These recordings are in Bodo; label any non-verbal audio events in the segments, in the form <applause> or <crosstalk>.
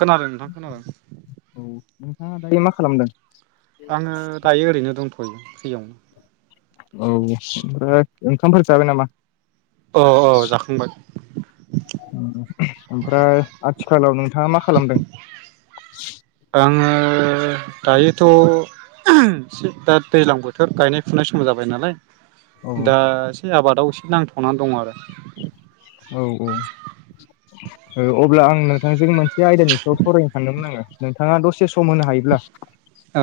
खोनादों नोंथां खोनादों औ नोंथाङा दायो मा खालामदों आङो दायो ओरैनो दंथ'यो <inaudible> औ ओमफ्राय ओंखामफोर जाबाय नामा? अ औ जाखांबाय ओमफ्राय आथिखालाव नोंथाङा मा खालामदों आङो दायोथ' एसे दा दैज्लां बोथोर गायनाय फुनाय समाव जाबाय नालाय औ दा एसे आबादाव एसे नांथ'नानै दं आरो औ औ अब्ला आं नोंथांजों बे आयदानि सायाव फरायनो सानदोंमोन आङो नोंथाङा दसे सम होनो हायोब्ला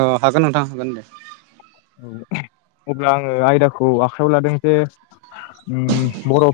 औ हागोन नोंथां हागोन दे औ अब्ला आङो आयदाखौ आखाइायाव लादों जे उम बर'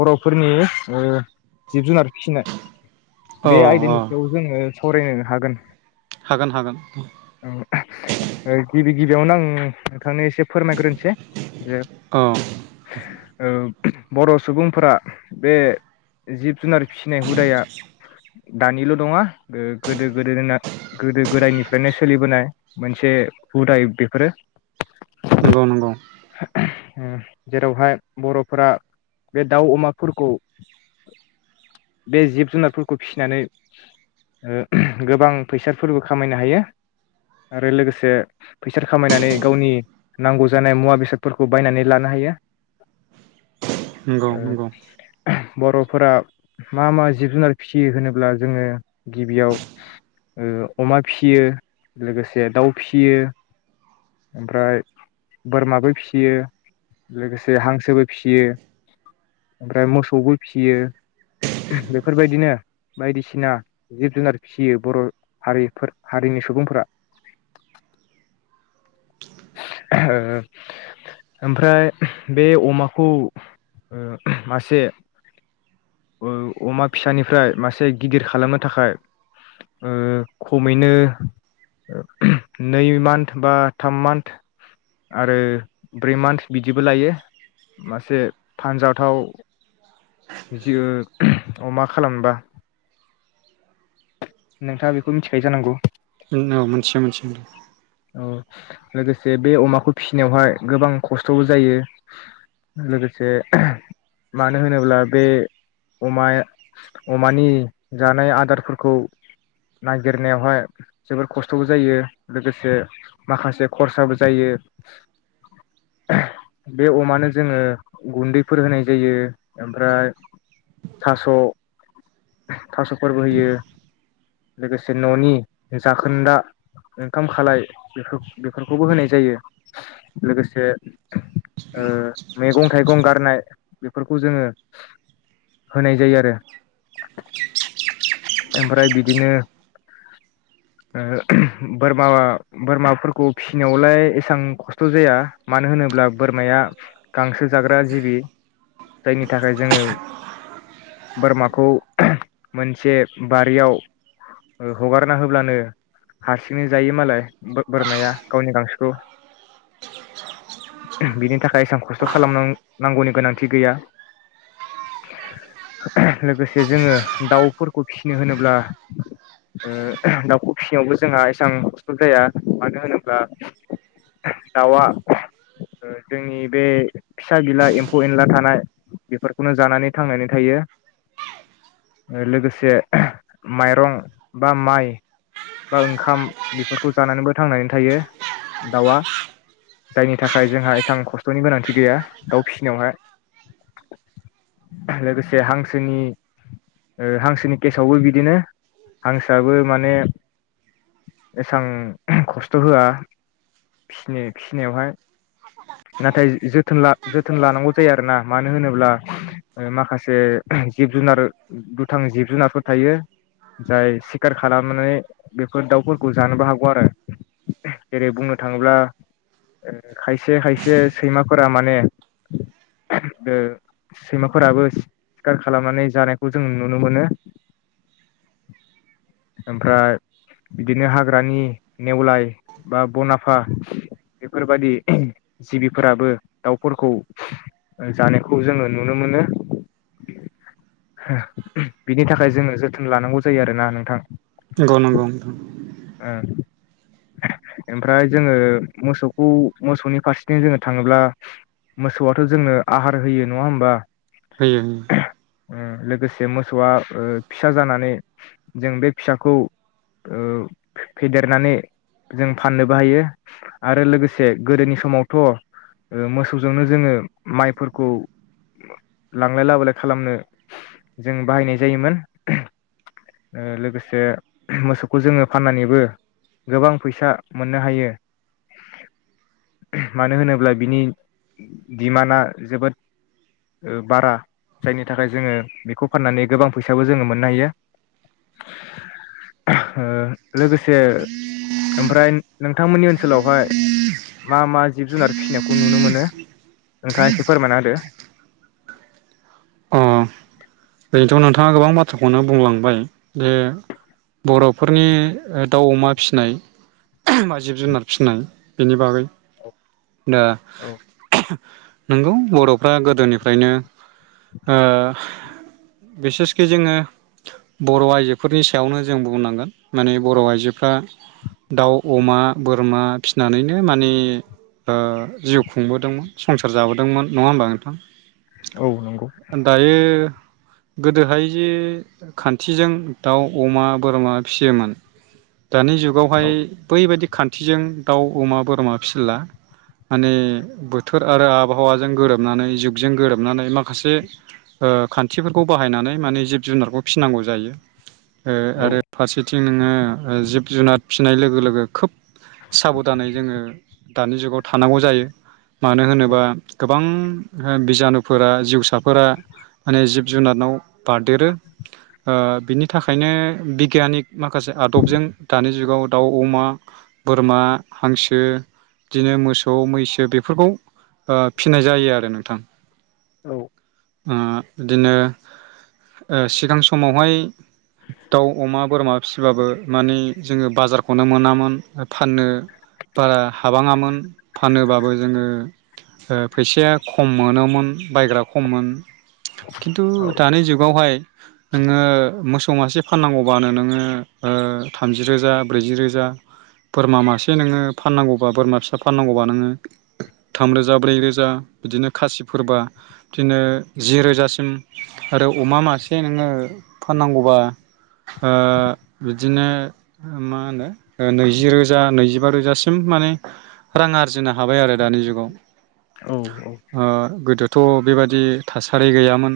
बर'फोरनि जिब जुनार फिनाय औ बे औ आयदानिटियाव जोङो सरायनो हागोन हागोन हागोन गिबि गिबियावनो आं <unintelligible> नोंथां नो एसे फोरमायग्रोनसै जे औ ओ बर' सुबुंफोरा बे जिब जुनार फिसिनाय हुदाया दानिल' नङा गोदो गोदो गोदो गोदायनिफ्रायनो सोलिबोनाय मोनसे हुदा बेफोरो नंगौ नंगौ जेरावहाय बर'फोरा बे दाउ अमाफोरखौ बे जिब जुनारफोरखौ फिसिनानै गोबां फैसाफोरबो खामायनो हायो आरो लोगोसे फैसा खामायनानै गावनि नांगौ जानाय मुवा बेसाद बेसादफोरखौ बायनानै लानो हायो नंगौ ओ नंगौ <unintelligible> बर'फोरा मा मा जिब जुनार फिसियो होनोब्ला जोङो गिबियाव ओ अमा फियो लोगोसे दाउ फियो ओमफ्राय बोरमाबो फिसियो लोगोसे हांसोबो फिसियो ओमफ्राय मोसौबो फिसियो बेफोरबायदिनो बायदिसिना जिब जुनार फिसियो बर' हारिफोर हारिनि सुबुंफोरा ओ ओमफ्राय बे अमाखौ मासे अमा फिसानिफ्राय मासे गिदिर खालामनो थाखाय ओ खमैनो नै मान्थ बा थाम मान्थ आरो ब्रै मान्थ बिदिबो लायो मासे फानजाथाव जि अमा खालामबा नोंथाङा बेखौ मिथिखायो जानांगौ जोंनाव मोनसे मोनसे औ लोगोसे बे अमाखौ फिसिनायावहाय गोबां खस्थ'बो जायो लोगोसे मानो होनोब्ला बे अमाया अमानि जानाय आदारफोरखौ नागिरनायावहाय जोबोर खस्थ'बो जायो लोगोसे माखासे खरसाबो जायो बे अमानो जोङो गुन्दैफोर होनाय जायो ओमफ्राय थास' थास'फोरबो होयो लोगोसे न'नि जाखोन्दा ओंखाम खालाय बेफोर बेफोरखौबो होनाय जायो लोगोसे ओ मैगं थाइगं गारनाय बेफोरखौ जोङो होनाय जायो आरो ओमफ्राय बिदिनो ओ बोरमा बोरमाफोर खौ फिसिनायावलाय एसेबां खस्थ' जाया मानो होनोब्ला बोरमाया गांसो जाग्रा जिबि जायनि थाखाय जोङो बोरमाखौ मोनसे बारियाव हगारना होब्लानो हारसिंनो जायो मालाय बोर माया गावनि गांसोखौ बिनि थाखाय एसेबां खस्थ' खालामनांगौनि गोनांथि गैया लोगोसे जोङो दाउफोरखौ फिसिनो होनोब्ला दाउखौ फिसिनायावबो जोंहा एसां खस्थ' जाया मानो होनोब्ला दाउआ ओ जोंनि बे फिसा गिला एम्फौ एनला थानाय बेफोरखौनो जानानै थांनानै थायो लोगोसे ओ माइरं बा माइ बा ओंखाम बेफोरखौ जानानैबो थांनानै थायो दाउआ जायनि थाखाय जोंहा एसां खस्थ'नि गोनांथि गैया दाउ फिसिनायावहाय लोगोसे हांसोनि ओ हांसोनि केसावबो बिदिनो हांसोआबो माने एसां खस्थ' होआ फिसि-फिनायावहाय नाथाय जोथोन जोथोन लानांगौ जायो आरोना मानो होनोब्ला ओ माखासे जिब जुनार दुथां जिब जुनारफोर थायो जाय सिखार खालामनानै बेफोर दाउफोरखौ जानोबो हागौ आरो जेरै बुंनो थाङोब्ला ओ खायसे खायसे सैमाफोरा माने ओ सैमाफोराबो सिखार खालामनानै जानायखौ जों नुनो मोनो ओमफ्राय बिदिनो हाग्रानि नेवलाय बा बनाफा बेफोरबादि जिबिफोराबो दाउफोरखौ जानायखौ जोङो नुनो मोनो बिनि थाखाय जोङो जोथोन लानांगौ जायो आरोना नोंथां नंग' नंग' नोंथां <unintelligible> ओमफ्राय जोङो मोसौखौ मोसौनि फारसेथिं जोङो थाङोब्ला मोसौआथ' जोंनो आहार होयो नङा होमबा होयो उम लोगोसे मोसौआ ओ फिसा जानानै जों बे फिसाखौ ओ फेदे देरनानै जों फाननोबो हायो आरो लोगोसे गोदोनि समावथ' मोसौजोंनो जोङो माइफोरखौ लांलाय लाबोलाय खालामनो जों बाहायनाय जायोमोन ओ लोगोसे मोसौखौ जोङो फाननानैबो गोबां फैसा मोननो हायो मानो होनोब्ला बिनि डिमान्डआ जोबोद बारा जायनि थाखाय जोङो बेखौ फाननानै गोबां फैसाबो जोङो मोननो हायो ओ लोगोसे ओमफ्राय नोंथांमोननि ओनसोलावहाय मा मा जिब जुनार फिसिनायखौ नुनो मोनो नोंथाङा एसे फोरमायना होदो एरैनोथ' नोंथाङा गोबां बाथ्राखौनो बुंलांबाय जे बर'फोरनि दाउ अमा फिसिनाय बा जिब जुनार फिसिनाय बेनि बागै दा नंगौ बर'फ्रा गोदोनिफ्रायनो ओ बिसेसके जोङो बर' आइजोफोरनि सायावनो जों बुंनांगोन माने बर' आइजोफ्रा दाउ अमा बोरमा फिसिनानैनो माने ओ जिउ खुंबोदोंमोन संसार जाबोदोंमोन नङा होमबा नोंथां औ नंगौ दायो गोदोहाय जे खान्थिजों दाउ अमा बोरमा फिसियोमोन दानि जुगावहाय औ बैबायदि खान्थिजों दाउ अमा बोरमा फिसिला माने बोथोर आरो आबहावाजों गोरोबनानै जुगजों गोरोबनानै माखासे ओ खान थिफोरखौ बाहायनानै माने जिब जुनारखौ फिसिनांगौ जायो ओ नंगौ आरो फारसेथिं नोङो ओ जिब जुनार फिसिनाय लोगो लोगो खोब साबधानै जोङो दानि जुगाव थानांगौ जायो मानो होनोबा गो बां बिजानुफोरा जिउसाफोरा माने जिब जुनाराव बारदेरो ओ बिनि थाखायनो बिगियानिक माखासे आदबजों दानि जुगाव दाउ अमा बोरमा हांसो बिदिनो मोसौ मैसो बेफोरखौ ओ फिनाय जायो आरो नोंथां औ ओ बिदिनो ओ सिगां समावहाय दाउ अमा बोरमा फिसिबाबो मानि जोङो बाजारखौनो मोनामोन फाननो बारा हाबाङामोन फानोबाबो जोङो ओ फैसाया खम मोनोमोन बायग्रा खममोन खिन्थु दानि जुगावहाय नोङो मोसौ मासे फाननांगौबानो नोङो थामजि ओ रोजा ब्रैजि रोजा बोरमा मासे नोङो फाननांगौबा बोरमा फिसा फाननांगौबा नोङो थामरोजा ब्रै रोजा बिदिनो खासिफोरबा बिदिनो जि रोजासिम आरो अमा मासे नोङो फाननांगौबा ओ बिदिनो मा होनो नैजि रोजा नैजिबा रोजासिम माने रां आरजिनो हाबाय आरो दानि जुगाव औ ओ गोदोथ' बेबायदि दि थासारि गैयामोन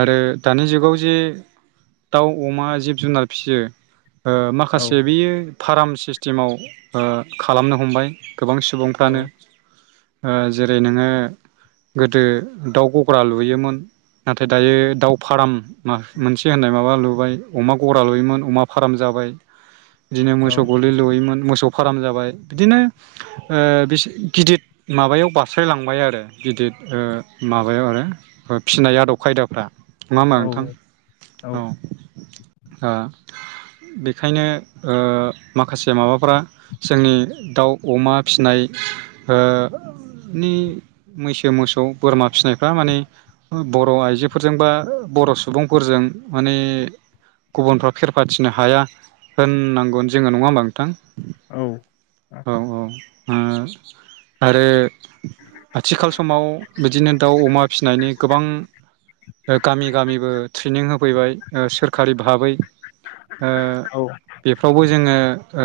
आरो दानि जुगाव जे दाउ अमा जिब जुनार फिसियो। ओ माखासे बेयो फार्म सिस्टेमाव ओ खालामनो हमबाय। गोबां सुबुंफ्रानो ओ जेरै नोंङो गोदो दाउ <unintelligible> गग्रा लुयोमोन नाथाय दायो दाउ फार्म मोनसे होननाय माबा लुबाय अमा गगरा लुयोमोन अमा फाराम जाबाय। बिदिनो मोसौ गलि लैुयोमोनो मोसौ फार्म जाबाय बिदिनो ओ बिसे गिदद माबायाव बारस्रायलांबाय आरो गिदिद ओ माबायाव आरो ओ फिनाय आदब खायदाफ्रा। नंङा होनोमा औ नोंथां औ ओ बेखायनो ओ माखासे माबाफोरा जोंनि दाउ अमा फिसिनाय ओ मैसो मोसौ बोरमा फिसिनाय थारमाने बर' आइजोफोरजों बा बर' सुबुंफोरजों माने गुबुनफ्रा फेरफाथिनो हाया होननांगौ जोङो नङा होमबा नोंथां औ औ ओ आरो आथिखाल समाव बिदिनो दाउ अमा फिनायनि गोबां ओ गामि गामिबो ट्रेनिं होफैबाय ओ सोरखारि भाबै ओ औ बेफ्रावबो जोङो ओ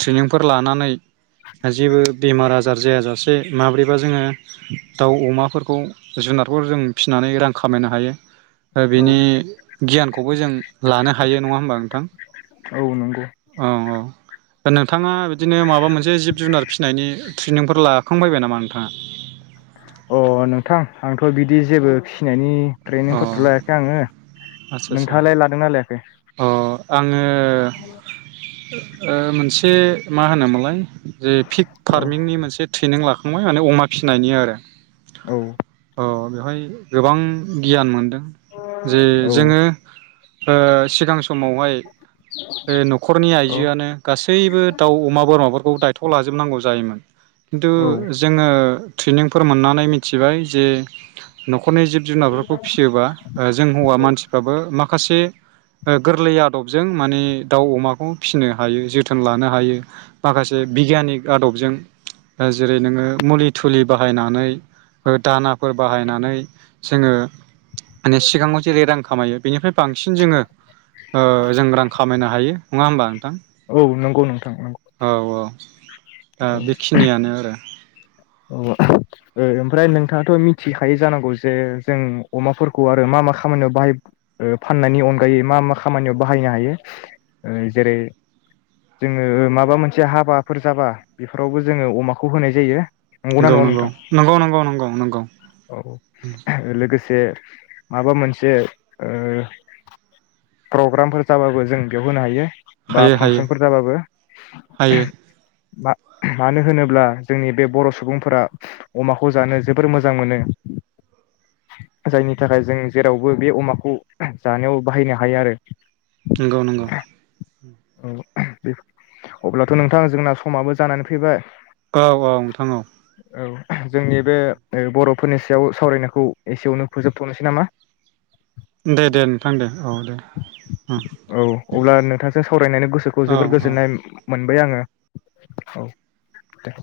ट्रेनिंफोर लानानै जेबो बेमार आजार जायाजासे माब्रैबा जोंङो दाउ अमा फोर जुनारखौ जों फिसिनानै रां खामायनो हायो। <unintelligible> औ बेनि गियानखौबो जों लानो हायो नङा होमबा नोंथां औ नंगौ ओं ओं दा नोंथाङा बिदिनो माबा मोनसे जिब जुनार फिसिनायनि ट्रेनिंफोर लाखांबायबाय नामा नोंथांङा? अ नोंथां आंथ' बिदि जेबो फिसिनायनि अ ट्रेनिंफोरथ' लायाखै आंङो। आदसा नोंथांङालाय लादोंना लायाखै? आंङो ओ मोनसे मा होनोमोनलाय जे फिक औ फार्मिंनि मोनसे ट्रेनिं लाखांबाय माने अमा फिसिनायनि आरो औ अ बेवहाय गोबां गियान मोनदों जे औ जोंङो ओ सिगां समावहाय नखरनि औ आइजोआनो गासैबो दाउ अमा बोरमाफोरखौ दायथ' लाजोबनांगौ जायोमोन खिन्थु जोङो ट्रेनिंफोर मोननानै मिथिबाय जे न'खरनि जिब जुनारफोरखौ फिसियोबा जों हौवा औ मानसि फ्राबो माखासे ओ गोरलै आदबजों माने दाउ अमाखौ फिसिनो हायो जोथोन लानो हायो माखासे बिगियानिक आदबजों ओ जेरै नोंङो मुलि थुलि बाहायनानै ओ दानाफोर बाहायनानै जोंङो माने सिगाङाव जेरै रां खामायो बेनिफ्राय बांसिन जोंङो ओ जों रां खामायनो हायो नंङा होमबा नोंथां? औ नंगौ नोंथां। औ औ दा औ बेखिनियानो आरो औ ओ ओमफ्राय नोंथांङा थ' मिथिखायो जानांगौ जे जों अमाफोरखौ आरो मा मा खामानियाव बाहाय फाननायनि अनगायै मा मा खामानियाव बाहायनो हायो ओ जेरै जोंङो माबा मोनसे हाबाफोर जाबा बेफोरावबो जोंङो अमाखौ होनाय जायो। नंगौना नंगौ नङा नंगौ नोंथां नंगौ। नंगौ नंगौ नंगौ नंगौ <inaudible> जे माबा मोनसे ओ प्रग्रामफोर जाबाबो जों बेयाव होनो हायो। बा हायो हायो फांसनफोर जाबाबो हायो <unintelligible> मा-मानो होनोब्ला जोंनि बे बर' सुबुंफोरा अमाखौ जानो जोबोर मोजां मोनो जायनि थाखाय जों जेरावबो बे अमाखौ जानायाव बाहायनो हायो आरो नोंगौ नोंगौ। <unintelligible> औ अब्लाथ' नोंथां जोंना समाबो जानानै फैबाय। औ औ नोंथां औ। औ जोंनि बे ओ बर'फोरनि सायाव सावरायनायखौ एसेयावनो फोजोबथनोसै नामा? दे दे नोंथां दे औ दे <inaudible> औ अब्ला नोंथांजों सावरायनायनि गोसोखौ औ जोबोर औ। गोजोननाय मोनबाय आङो औ दे।